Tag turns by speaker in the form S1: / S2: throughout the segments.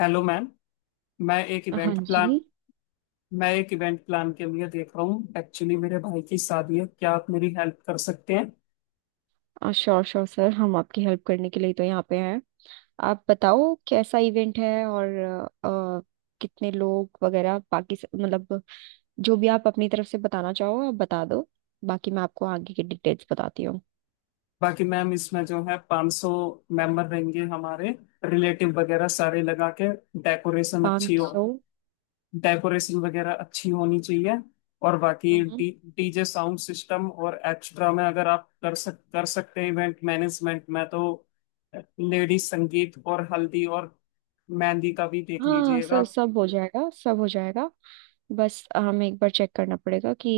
S1: Hello ma'am. मैं एक
S2: हाँ
S1: इवेंट प्लान
S2: जी।
S1: मैं एक इवेंट प्लान के लिए देख रहा हूँ। एक्चुअली मेरे भाई की शादी है, क्या आप मेरी हेल्प कर सकते हैं?
S2: श्योर श्योर सर, हम आपकी हेल्प करने के लिए तो यहाँ पे हैं। आप बताओ कैसा इवेंट है, और अ, अ, कितने लोग वगैरह बाकी मतलब जो भी आप अपनी तरफ से बताना चाहो, आप बता दो। बाकी मैं आपको आगे की डिटेल्स बताती हूँ।
S1: बाकी मैम इसमें जो है 500 मेंबर रहेंगे हमारे, रिलेटिव वगैरह सारे लगा के। डेकोरेशन अच्छी
S2: पाँच
S1: हो,
S2: सौ।
S1: डेकोरेशन वगैरह अच्छी होनी चाहिए। और बाकी
S2: हम्म।
S1: डी डीजे साउंड सिस्टम, और एक्स्ट्रा में अगर आप कर सकते हैं इवेंट मैनेजमेंट में, तो लेडीज संगीत और हल्दी और मेहंदी का भी देख
S2: हाँ
S1: लीजिएगा।
S2: सर, सब हो जाएगा सब हो जाएगा। बस हमें एक बार चेक करना पड़ेगा कि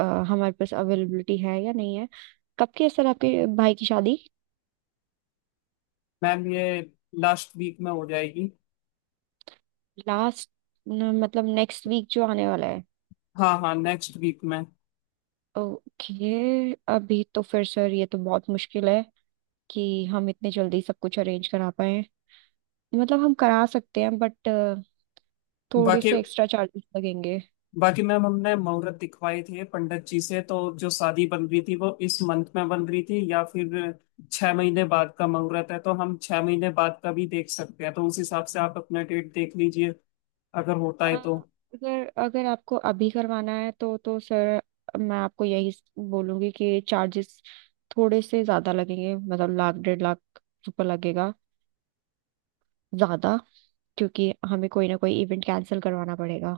S2: हमारे पास अवेलेबिलिटी है या नहीं है। कब की है सर आपके भाई की शादी?
S1: मैम ये लास्ट वीक में हो जाएगी।
S2: लास्ट? मतलब नेक्स्ट वीक जो आने वाला है?
S1: हाँ हाँ नेक्स्ट वीक में।
S2: ओके, अभी तो फिर सर ये तो बहुत मुश्किल है कि हम इतने जल्दी सब कुछ अरेंज करा पाए। मतलब हम करा सकते हैं, बट थोड़े
S1: बाकी
S2: से एक्स्ट्रा चार्जेस लगेंगे।
S1: बाकी मैम हमने मुहूर्त दिखवाए थे पंडित जी से, तो जो शादी बन रही थी वो इस मंथ में बन रही थी या फिर 6 महीने बाद का मुहूर्त है। तो हम 6 महीने बाद का भी देख सकते हैं, तो उस हिसाब से आप अपना डेट देख लीजिए अगर होता
S2: अ,
S1: है तो।
S2: अगर अगर आपको अभी करवाना है तो सर, मैं आपको यही बोलूंगी कि चार्जेस थोड़े से ज्यादा लगेंगे। मतलब लाख डेढ़ लाख रुपए लगेगा ज्यादा। क्योंकि हमें कोई ना कोई इवेंट कैंसिल करवाना पड़ेगा।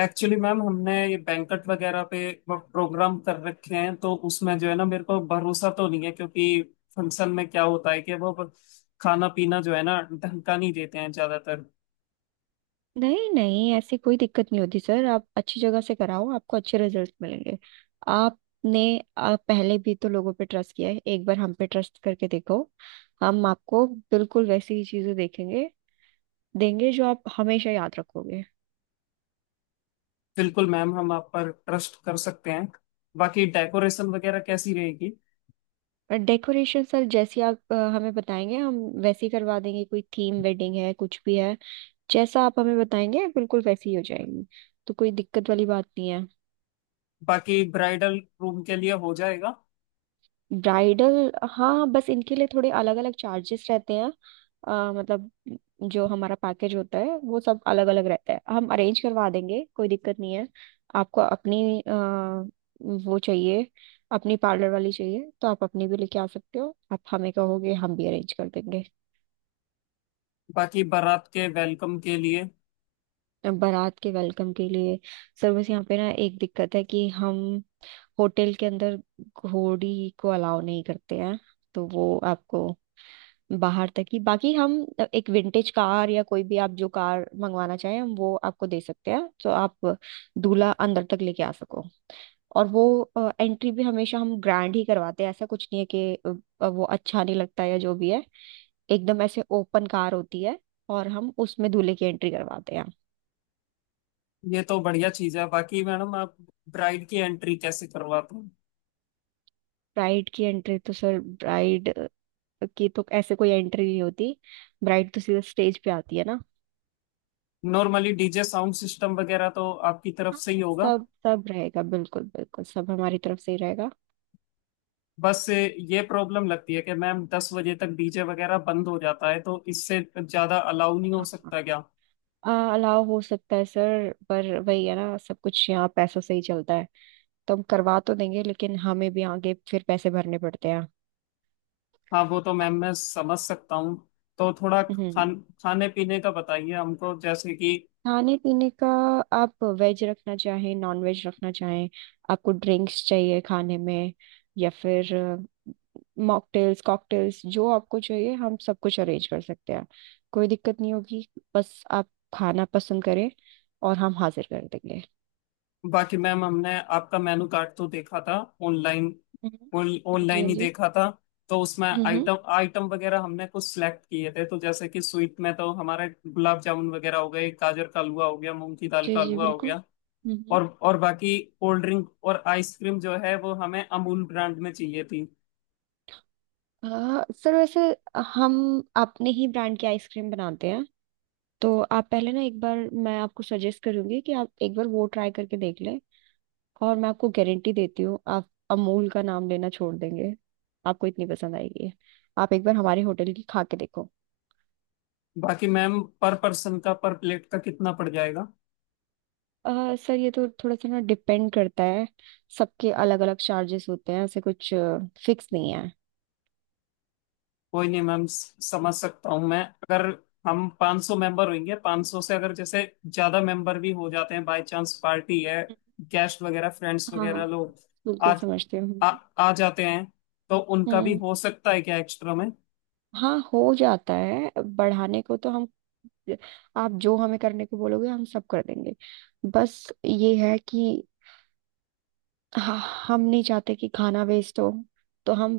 S1: एक्चुअली मैम हमने ये बैंकट वगैरह पे प्रोग्राम कर रखे हैं, तो उसमें जो है ना मेरे को भरोसा तो नहीं है, क्योंकि फंक्शन में क्या होता है कि वो खाना पीना जो है ना ढंग का नहीं देते हैं ज्यादातर।
S2: नहीं नहीं, ऐसी कोई दिक्कत नहीं होती सर। आप अच्छी जगह से कराओ, आपको अच्छे रिजल्ट मिलेंगे। आपने आप पहले भी तो लोगों पे ट्रस्ट किया है, एक बार हम पे ट्रस्ट करके देखो। हम आपको बिल्कुल वैसी ही चीजें देखेंगे देंगे जो आप हमेशा याद रखोगे।
S1: बिल्कुल मैम, हम आप पर ट्रस्ट कर सकते हैं। बाकी डेकोरेशन वगैरह कैसी रहेगी?
S2: और डेकोरेशन सर, जैसी आप हमें बताएंगे हम वैसी करवा देंगे। कोई थीम वेडिंग है कुछ भी है, जैसा आप हमें बताएंगे बिल्कुल वैसी ही हो जाएगी। तो कोई दिक्कत वाली बात नहीं है।
S1: बाकी ब्राइडल रूम के लिए हो जाएगा?
S2: ब्राइडल, हाँ, बस इनके लिए थोड़े अलग अलग चार्जेस रहते हैं। मतलब जो हमारा पैकेज होता है वो सब अलग अलग रहता है। हम अरेंज करवा देंगे, कोई दिक्कत नहीं है। आपको अपनी वो चाहिए, अपनी पार्लर वाली चाहिए तो आप अपनी भी लेके आ सकते हो। आप हमें कहोगे हम भी अरेंज कर देंगे।
S1: बाकी बारात के वेलकम के लिए?
S2: बारात के वेलकम के लिए। सर बस यहाँ पे ना एक दिक्कत है कि हम होटल के अंदर घोड़ी को अलाउ नहीं करते हैं, तो वो आपको बाहर तक ही। बाकी हम एक विंटेज कार या कोई भी आप जो कार मंगवाना चाहें हम वो आपको दे सकते हैं, तो आप दूल्हा अंदर तक लेके आ सको। और वो एंट्री भी हमेशा हम ग्रैंड ही करवाते हैं, ऐसा कुछ नहीं है कि वो अच्छा नहीं लगता या जो भी है। एकदम ऐसे ओपन कार होती है और हम उसमें दूल्हे की एंट्री करवाते हैं।
S1: ये तो बढ़िया चीज है। बाकी मैडम आप ब्राइड की एंट्री कैसे करवाते हो?
S2: ब्राइड की एंट्री तो सर, ब्राइड की तो ऐसे कोई एंट्री नहीं होती। ब्राइड तो सीधा स्टेज पे आती है ना।
S1: नॉर्मली डीजे साउंड सिस्टम वगैरह तो आपकी तरफ से ही
S2: हाँ,
S1: होगा।
S2: सब सब रहेगा। बिल्कुल बिल्कुल सब हमारी तरफ से ही रहेगा।
S1: बस ये प्रॉब्लम लगती है कि मैम 10 बजे तक डीजे वगैरह बंद हो जाता है, तो इससे ज्यादा अलाउ नहीं हो
S2: हाँ,
S1: सकता क्या?
S2: अलाव हो सकता है सर, पर वही है ना, सब कुछ यहाँ पैसों से ही चलता है। तो हम करवा तो देंगे लेकिन हमें भी आगे फिर पैसे भरने पड़ते हैं।
S1: हाँ वो तो मैम मैं समझ सकता हूँ। तो थोड़ा
S2: हम्म।
S1: खाने पीने का बताइए हमको, जैसे कि
S2: खाने पीने का, आप वेज रखना चाहें नॉन वेज रखना चाहें, आपको ड्रिंक्स चाहिए खाने में, या फिर मॉकटेल्स कॉकटेल्स, जो आपको चाहिए हम सब कुछ अरेंज कर सकते हैं। कोई दिक्कत नहीं होगी। बस आप खाना पसंद करें और हम हाजिर कर देंगे।
S1: बाकी मैम हमने आपका मेनू कार्ड तो देखा था। ऑनलाइन
S2: हम्म। हाँ जी,
S1: ऑनलाइन
S2: हाँ
S1: ही
S2: जी।
S1: देखा था। तो उसमें
S2: हम्म।
S1: आइटम आइटम वगैरह हमने कुछ सिलेक्ट किए थे, तो जैसे कि स्वीट में तो हमारे गुलाब जामुन वगैरह हो गए, गाजर का हलवा हो गया, मूंग की दाल
S2: जी
S1: का
S2: जी,
S1: हलवा हो
S2: बिल्कुल।
S1: गया।
S2: हम्म।
S1: और बाकी कोल्ड ड्रिंक और आइसक्रीम जो है वो हमें अमूल ब्रांड में चाहिए थी।
S2: सर वैसे हम अपने ही ब्रांड की आइसक्रीम बनाते हैं। तो आप पहले ना एक बार, मैं आपको सजेस्ट करूंगी कि आप एक बार वो ट्राई करके देख लें, और मैं आपको गारंटी देती हूँ, आप अमूल का नाम लेना छोड़ देंगे, आपको इतनी पसंद आएगी। आप एक बार हमारे होटल की खा के देखो।
S1: बाकी मैम पर पर्सन का, पर प्लेट का कितना पड़ जाएगा?
S2: सर ये तो थोड़ा सा ना डिपेंड करता है। सबके अलग अलग चार्जेस होते हैं, ऐसे कुछ फिक्स नहीं है।
S1: कोई नहीं मैम, समझ सकता हूँ मैं। अगर हम 500 मेंबर होंगे, 500 से अगर जैसे ज्यादा मेंबर भी हो जाते हैं, बाय चांस पार्टी है, गेस्ट वगैरह फ्रेंड्स
S2: हाँ हाँ,
S1: वगैरह लोग
S2: बिल्कुल
S1: आ,
S2: समझती हूँ।
S1: आ जाते हैं, तो उनका भी
S2: हम्म।
S1: हो सकता है क्या एक्स्ट्रा में?
S2: हाँ, हो जाता है। बढ़ाने को तो हम आप जो हमें करने को बोलोगे हम सब कर देंगे। बस ये है कि हाँ, हम नहीं चाहते कि खाना वेस्ट हो, तो हम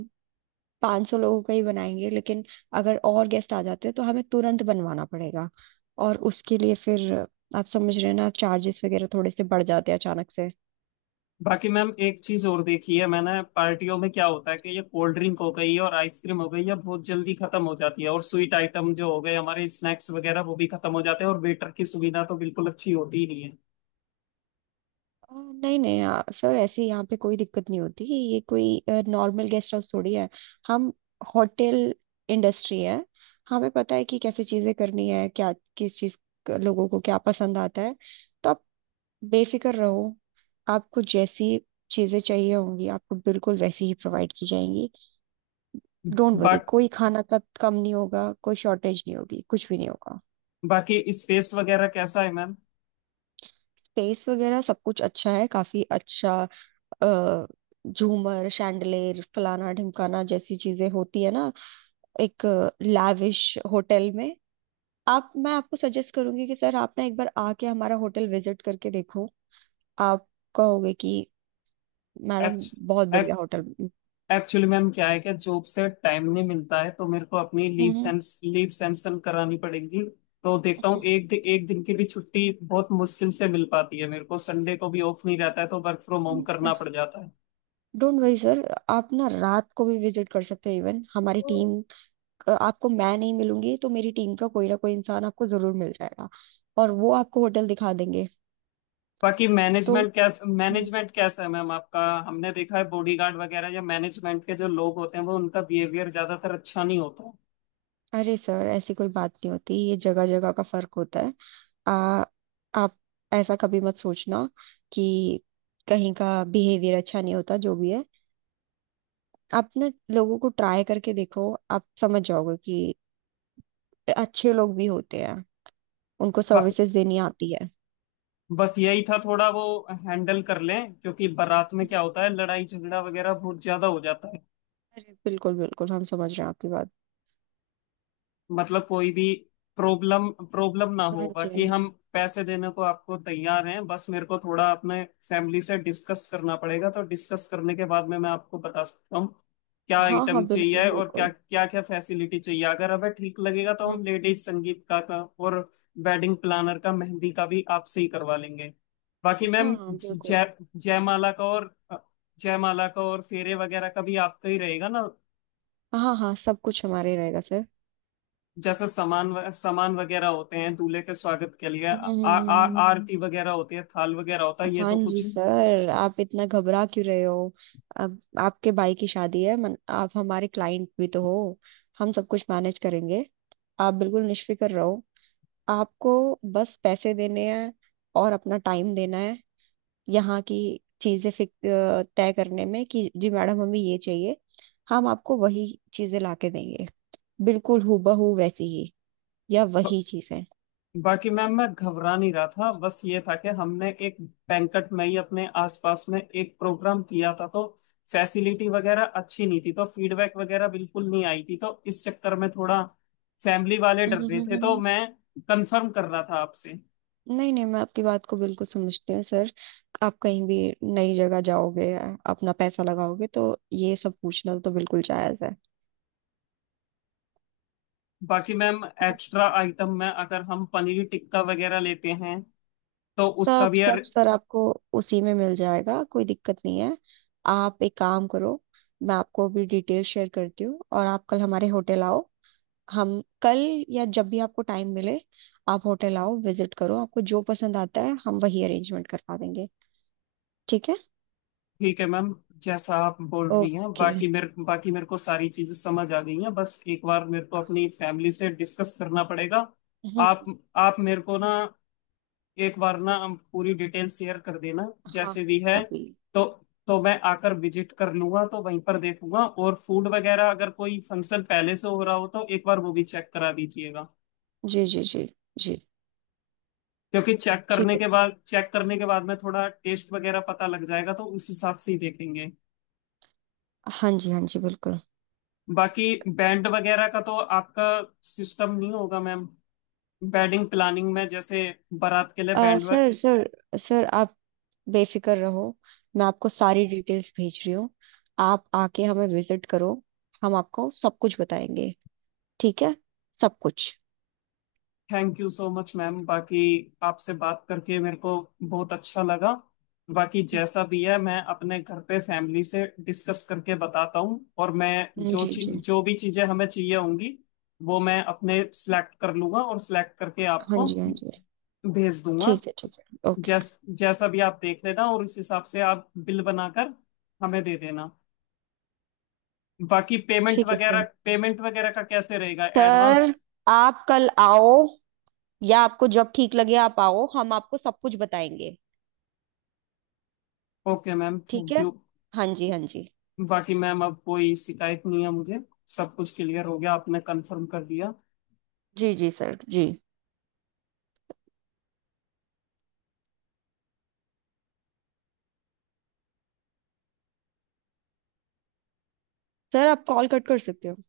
S2: 500 लोगों का ही बनाएंगे, लेकिन अगर और गेस्ट आ जाते हैं तो हमें तुरंत बनवाना पड़ेगा। और उसके लिए फिर, आप समझ रहे हैं ना, चार्जेस वगैरह थोड़े से बढ़ जाते हैं अचानक से।
S1: बाकी मैम एक चीज और देखी है मैंने, पार्टियों में क्या होता है कि ये कोल्ड ड्रिंक हो गई और आइसक्रीम हो गई, ये बहुत जल्दी खत्म हो जाती है, और स्वीट आइटम जो हो गए हमारे, स्नैक्स वगैरह वो भी खत्म हो जाते हैं, और वेटर की सुविधा तो बिल्कुल अच्छी होती ही नहीं है।
S2: नहीं नहीं, सर ऐसे यहाँ पे कोई दिक्कत नहीं होती। ये कोई नॉर्मल गेस्ट हाउस थोड़ी है, हम होटल इंडस्ट्री है। हमें पता है कि कैसे चीजें करनी है, क्या किस चीज, लोगों को क्या पसंद आता है। तो आप बेफिक्र रहो, आपको जैसी चीजें चाहिए होंगी आपको बिल्कुल वैसी ही प्रोवाइड की जाएंगी। डोंट
S1: बा,
S2: वरी, कोई खाना का कम नहीं होगा, कोई शॉर्टेज नहीं होगी, कुछ भी नहीं होगा।
S1: बाकी स्पेस वगैरह कैसा है मैम?
S2: स्पेस वगैरह सब कुछ अच्छा है, काफी अच्छा। अ, झूमर शैंडलेर फलाना ढिमकाना जैसी चीजें होती है ना एक लैविश होटल में। आप मैं आपको सजेस्ट करूंगी कि सर आप ना एक बार आके हमारा होटल विजिट करके देखो। आप कहोगे कि मैडम,
S1: एक्च,
S2: बहुत बढ़िया
S1: एक्च,
S2: होटल।
S1: एक्चुअली मैम क्या है कि जॉब से टाइम नहीं मिलता है, तो मेरे को अपनी
S2: हम्म
S1: लीव सैंक्शन करानी पड़ेगी। तो देखता हूँ,
S2: हम्म।
S1: एक दिन की भी छुट्टी बहुत मुश्किल से मिल पाती है, मेरे को संडे को भी ऑफ नहीं रहता है, तो वर्क फ्रॉम होम करना पड़ जाता है।
S2: डोंट वरी सर, आप ना रात को भी विजिट कर सकते हो। इवन हमारी टीम, आपको मैं नहीं मिलूंगी तो मेरी टीम का कोई ना कोई इंसान आपको जरूर मिल जाएगा, और वो आपको होटल दिखा देंगे।
S1: बाकी
S2: तो हम्म,
S1: मैनेजमेंट कैसा है मैम आपका? हमने देखा है बॉडीगार्ड वगैरह या मैनेजमेंट के जो लोग होते हैं वो, उनका बिहेवियर ज्यादातर अच्छा नहीं होता
S2: अरे सर ऐसी कोई बात नहीं होती, ये जगह जगह का फर्क होता है। आ, आप ऐसा कभी मत सोचना कि कहीं का बिहेवियर अच्छा नहीं होता जो भी है। आप ना लोगों को ट्राई करके देखो, आप समझ जाओगे कि अच्छे लोग भी होते हैं, उनको
S1: है।
S2: सर्विसेज देनी आती है।
S1: बस यही था, थोड़ा वो हैंडल कर लें, क्योंकि बारात में क्या होता है, लड़ाई झगड़ा वगैरह बहुत ज्यादा हो जाता है।
S2: अरे बिल्कुल बिल्कुल, हम समझ रहे हैं आपकी बात।
S1: मतलब कोई भी प्रॉब्लम प्रॉब्लम ना
S2: हाँ
S1: हो।
S2: जी,
S1: बाकी
S2: हाँ जी।
S1: हम पैसे देने को आपको तैयार हैं, बस मेरे को थोड़ा अपने फैमिली से डिस्कस करना पड़ेगा, तो डिस्कस करने के बाद में मैं आपको बता सकता हूँ क्या
S2: हाँ
S1: आइटम
S2: हाँ बिल्कुल
S1: चाहिए और क्या
S2: बिल्कुल।
S1: क्या क्या फैसिलिटी चाहिए। अगर हमें ठीक लगेगा तो हम
S2: हम्म।
S1: लेडीज संगीत का और वेडिंग प्लानर का, मेहंदी का भी आपसे ही करवा लेंगे। बाकी मैम
S2: हाँ हाँ बिल्कुल।
S1: जय जयमाला का और फेरे वगैरह का भी आपका ही रहेगा ना?
S2: हाँ हाँ, सब कुछ हमारे रहेगा सर।
S1: जैसे सामान सामान वगैरह होते हैं दूल्हे के स्वागत के लिए, आ, आ,
S2: हम्म।
S1: आ-
S2: हम्म।
S1: आरती वगैरह होती है, थाल वगैरह होता है, ये
S2: हाँ
S1: तो
S2: जी
S1: कुछ
S2: सर, आप इतना घबरा क्यों रहे हो? अब आपके भाई की शादी है मन, आप हमारे क्लाइंट भी तो हो। हम सब कुछ मैनेज करेंगे, आप बिल्कुल निश्फिक्र रहो। आपको बस पैसे देने हैं, और अपना टाइम देना है यहाँ की चीज़ें तय करने में, कि जी मैडम, हमें ये चाहिए। हम आपको वही चीज़ें ला के देंगे, बिल्कुल हूबहू वैसी ही, या
S1: ब,
S2: वही चीज़ें।
S1: बाकी मैम मैं घबरा नहीं रहा था, बस ये था कि हमने एक बैंकट में ही अपने आसपास में एक प्रोग्राम किया था, तो फैसिलिटी वगैरह अच्छी नहीं थी, तो फीडबैक वगैरह बिल्कुल नहीं आई थी, तो इस चक्कर में थोड़ा फैमिली वाले डर रहे थे, तो मैं कंफर्म कर रहा था आपसे।
S2: नहीं नहीं, मैं आपकी बात को बिल्कुल समझती हूँ सर। आप कहीं भी नई जगह जाओगे अपना पैसा लगाओगे, तो ये सब पूछना तो बिल्कुल जायज है।
S1: बाकी मैम एक्स्ट्रा आइटम में अगर हम पनीर टिक्का वगैरह लेते हैं तो उसका
S2: सब
S1: भी?
S2: सब सर, आपको उसी में मिल जाएगा, कोई दिक्कत नहीं है। आप एक काम करो, मैं आपको अभी डिटेल शेयर करती हूँ और आप कल हमारे होटल आओ। हम कल या जब भी आपको टाइम मिले आप होटल आओ, विजिट करो। आपको जो पसंद आता है हम वही अरेंजमेंट करवा देंगे, ठीक है?
S1: ठीक है मैम, जैसा आप बोल रही हैं।
S2: ओके।
S1: बाकी मेरे को सारी चीजें समझ आ गई हैं, बस एक बार मेरे को अपनी फैमिली से डिस्कस करना पड़ेगा। आप
S2: हम्म।
S1: आप मेरे को ना एक बार ना, हम पूरी डिटेल शेयर कर देना
S2: हाँ हाँ।
S1: जैसे भी
S2: मैं
S1: है।
S2: अभी।
S1: तो तो मैं आकर विजिट कर लूंगा, तो वहीं पर देखूंगा, और फूड वगैरह अगर कोई फंक्शन पहले से हो रहा हो तो एक बार वो भी चेक करा दीजिएगा।
S2: जी जी। जी जी।
S1: क्योंकि
S2: ठीक है सर।
S1: चेक करने के बाद में थोड़ा टेस्ट वगैरह पता लग जाएगा, तो उस हिसाब से ही देखेंगे।
S2: हाँ जी, हाँ जी, बिल्कुल।
S1: बाकी बैंड वगैरह का तो आपका सिस्टम नहीं होगा मैम? वेडिंग प्लानिंग में, जैसे बारात के लिए बैंड।
S2: सर सर सर, आप बेफिक्र रहो। मैं आपको सारी डिटेल्स भेज रही हूँ, आप आके हमें विजिट करो। हम आपको सब कुछ बताएंगे, ठीक है? सब कुछ।
S1: Thank you so much ma'am. बाकी आपसे बात करके मेरे को बहुत अच्छा लगा। बाकी जैसा भी है मैं अपने घर पे फैमिली से डिस्कस करके बताता हूँ, और मैं जो
S2: जी
S1: चीज
S2: जी।
S1: जो भी चीजें हमें चाहिए होंगी वो मैं अपने सिलेक्ट कर लूंगा, और सिलेक्ट करके
S2: हाँ
S1: आपको
S2: जी, हाँ जी।
S1: भेज दूंगा।
S2: ठीक है ठीक है। ओके।
S1: जैसा भी आप देख लेना, और उस हिसाब से आप बिल बनाकर हमें दे देना। बाकी
S2: ठीक है सर।
S1: पेमेंट वगैरह का कैसे रहेगा, एडवांस?
S2: सर, आप कल आओ, या आपको जब ठीक लगे आप आओ, हम आपको सब कुछ बताएंगे,
S1: ओके मैम,
S2: ठीक
S1: थैंक
S2: है?
S1: यू।
S2: हाँ जी, हाँ जी।
S1: बाकी मैम अब कोई शिकायत नहीं है मुझे, सब कुछ क्लियर हो गया, आपने कंफर्म कर दिया।
S2: जी जी सर। जी सर, आप कॉल कट कर सकते हो।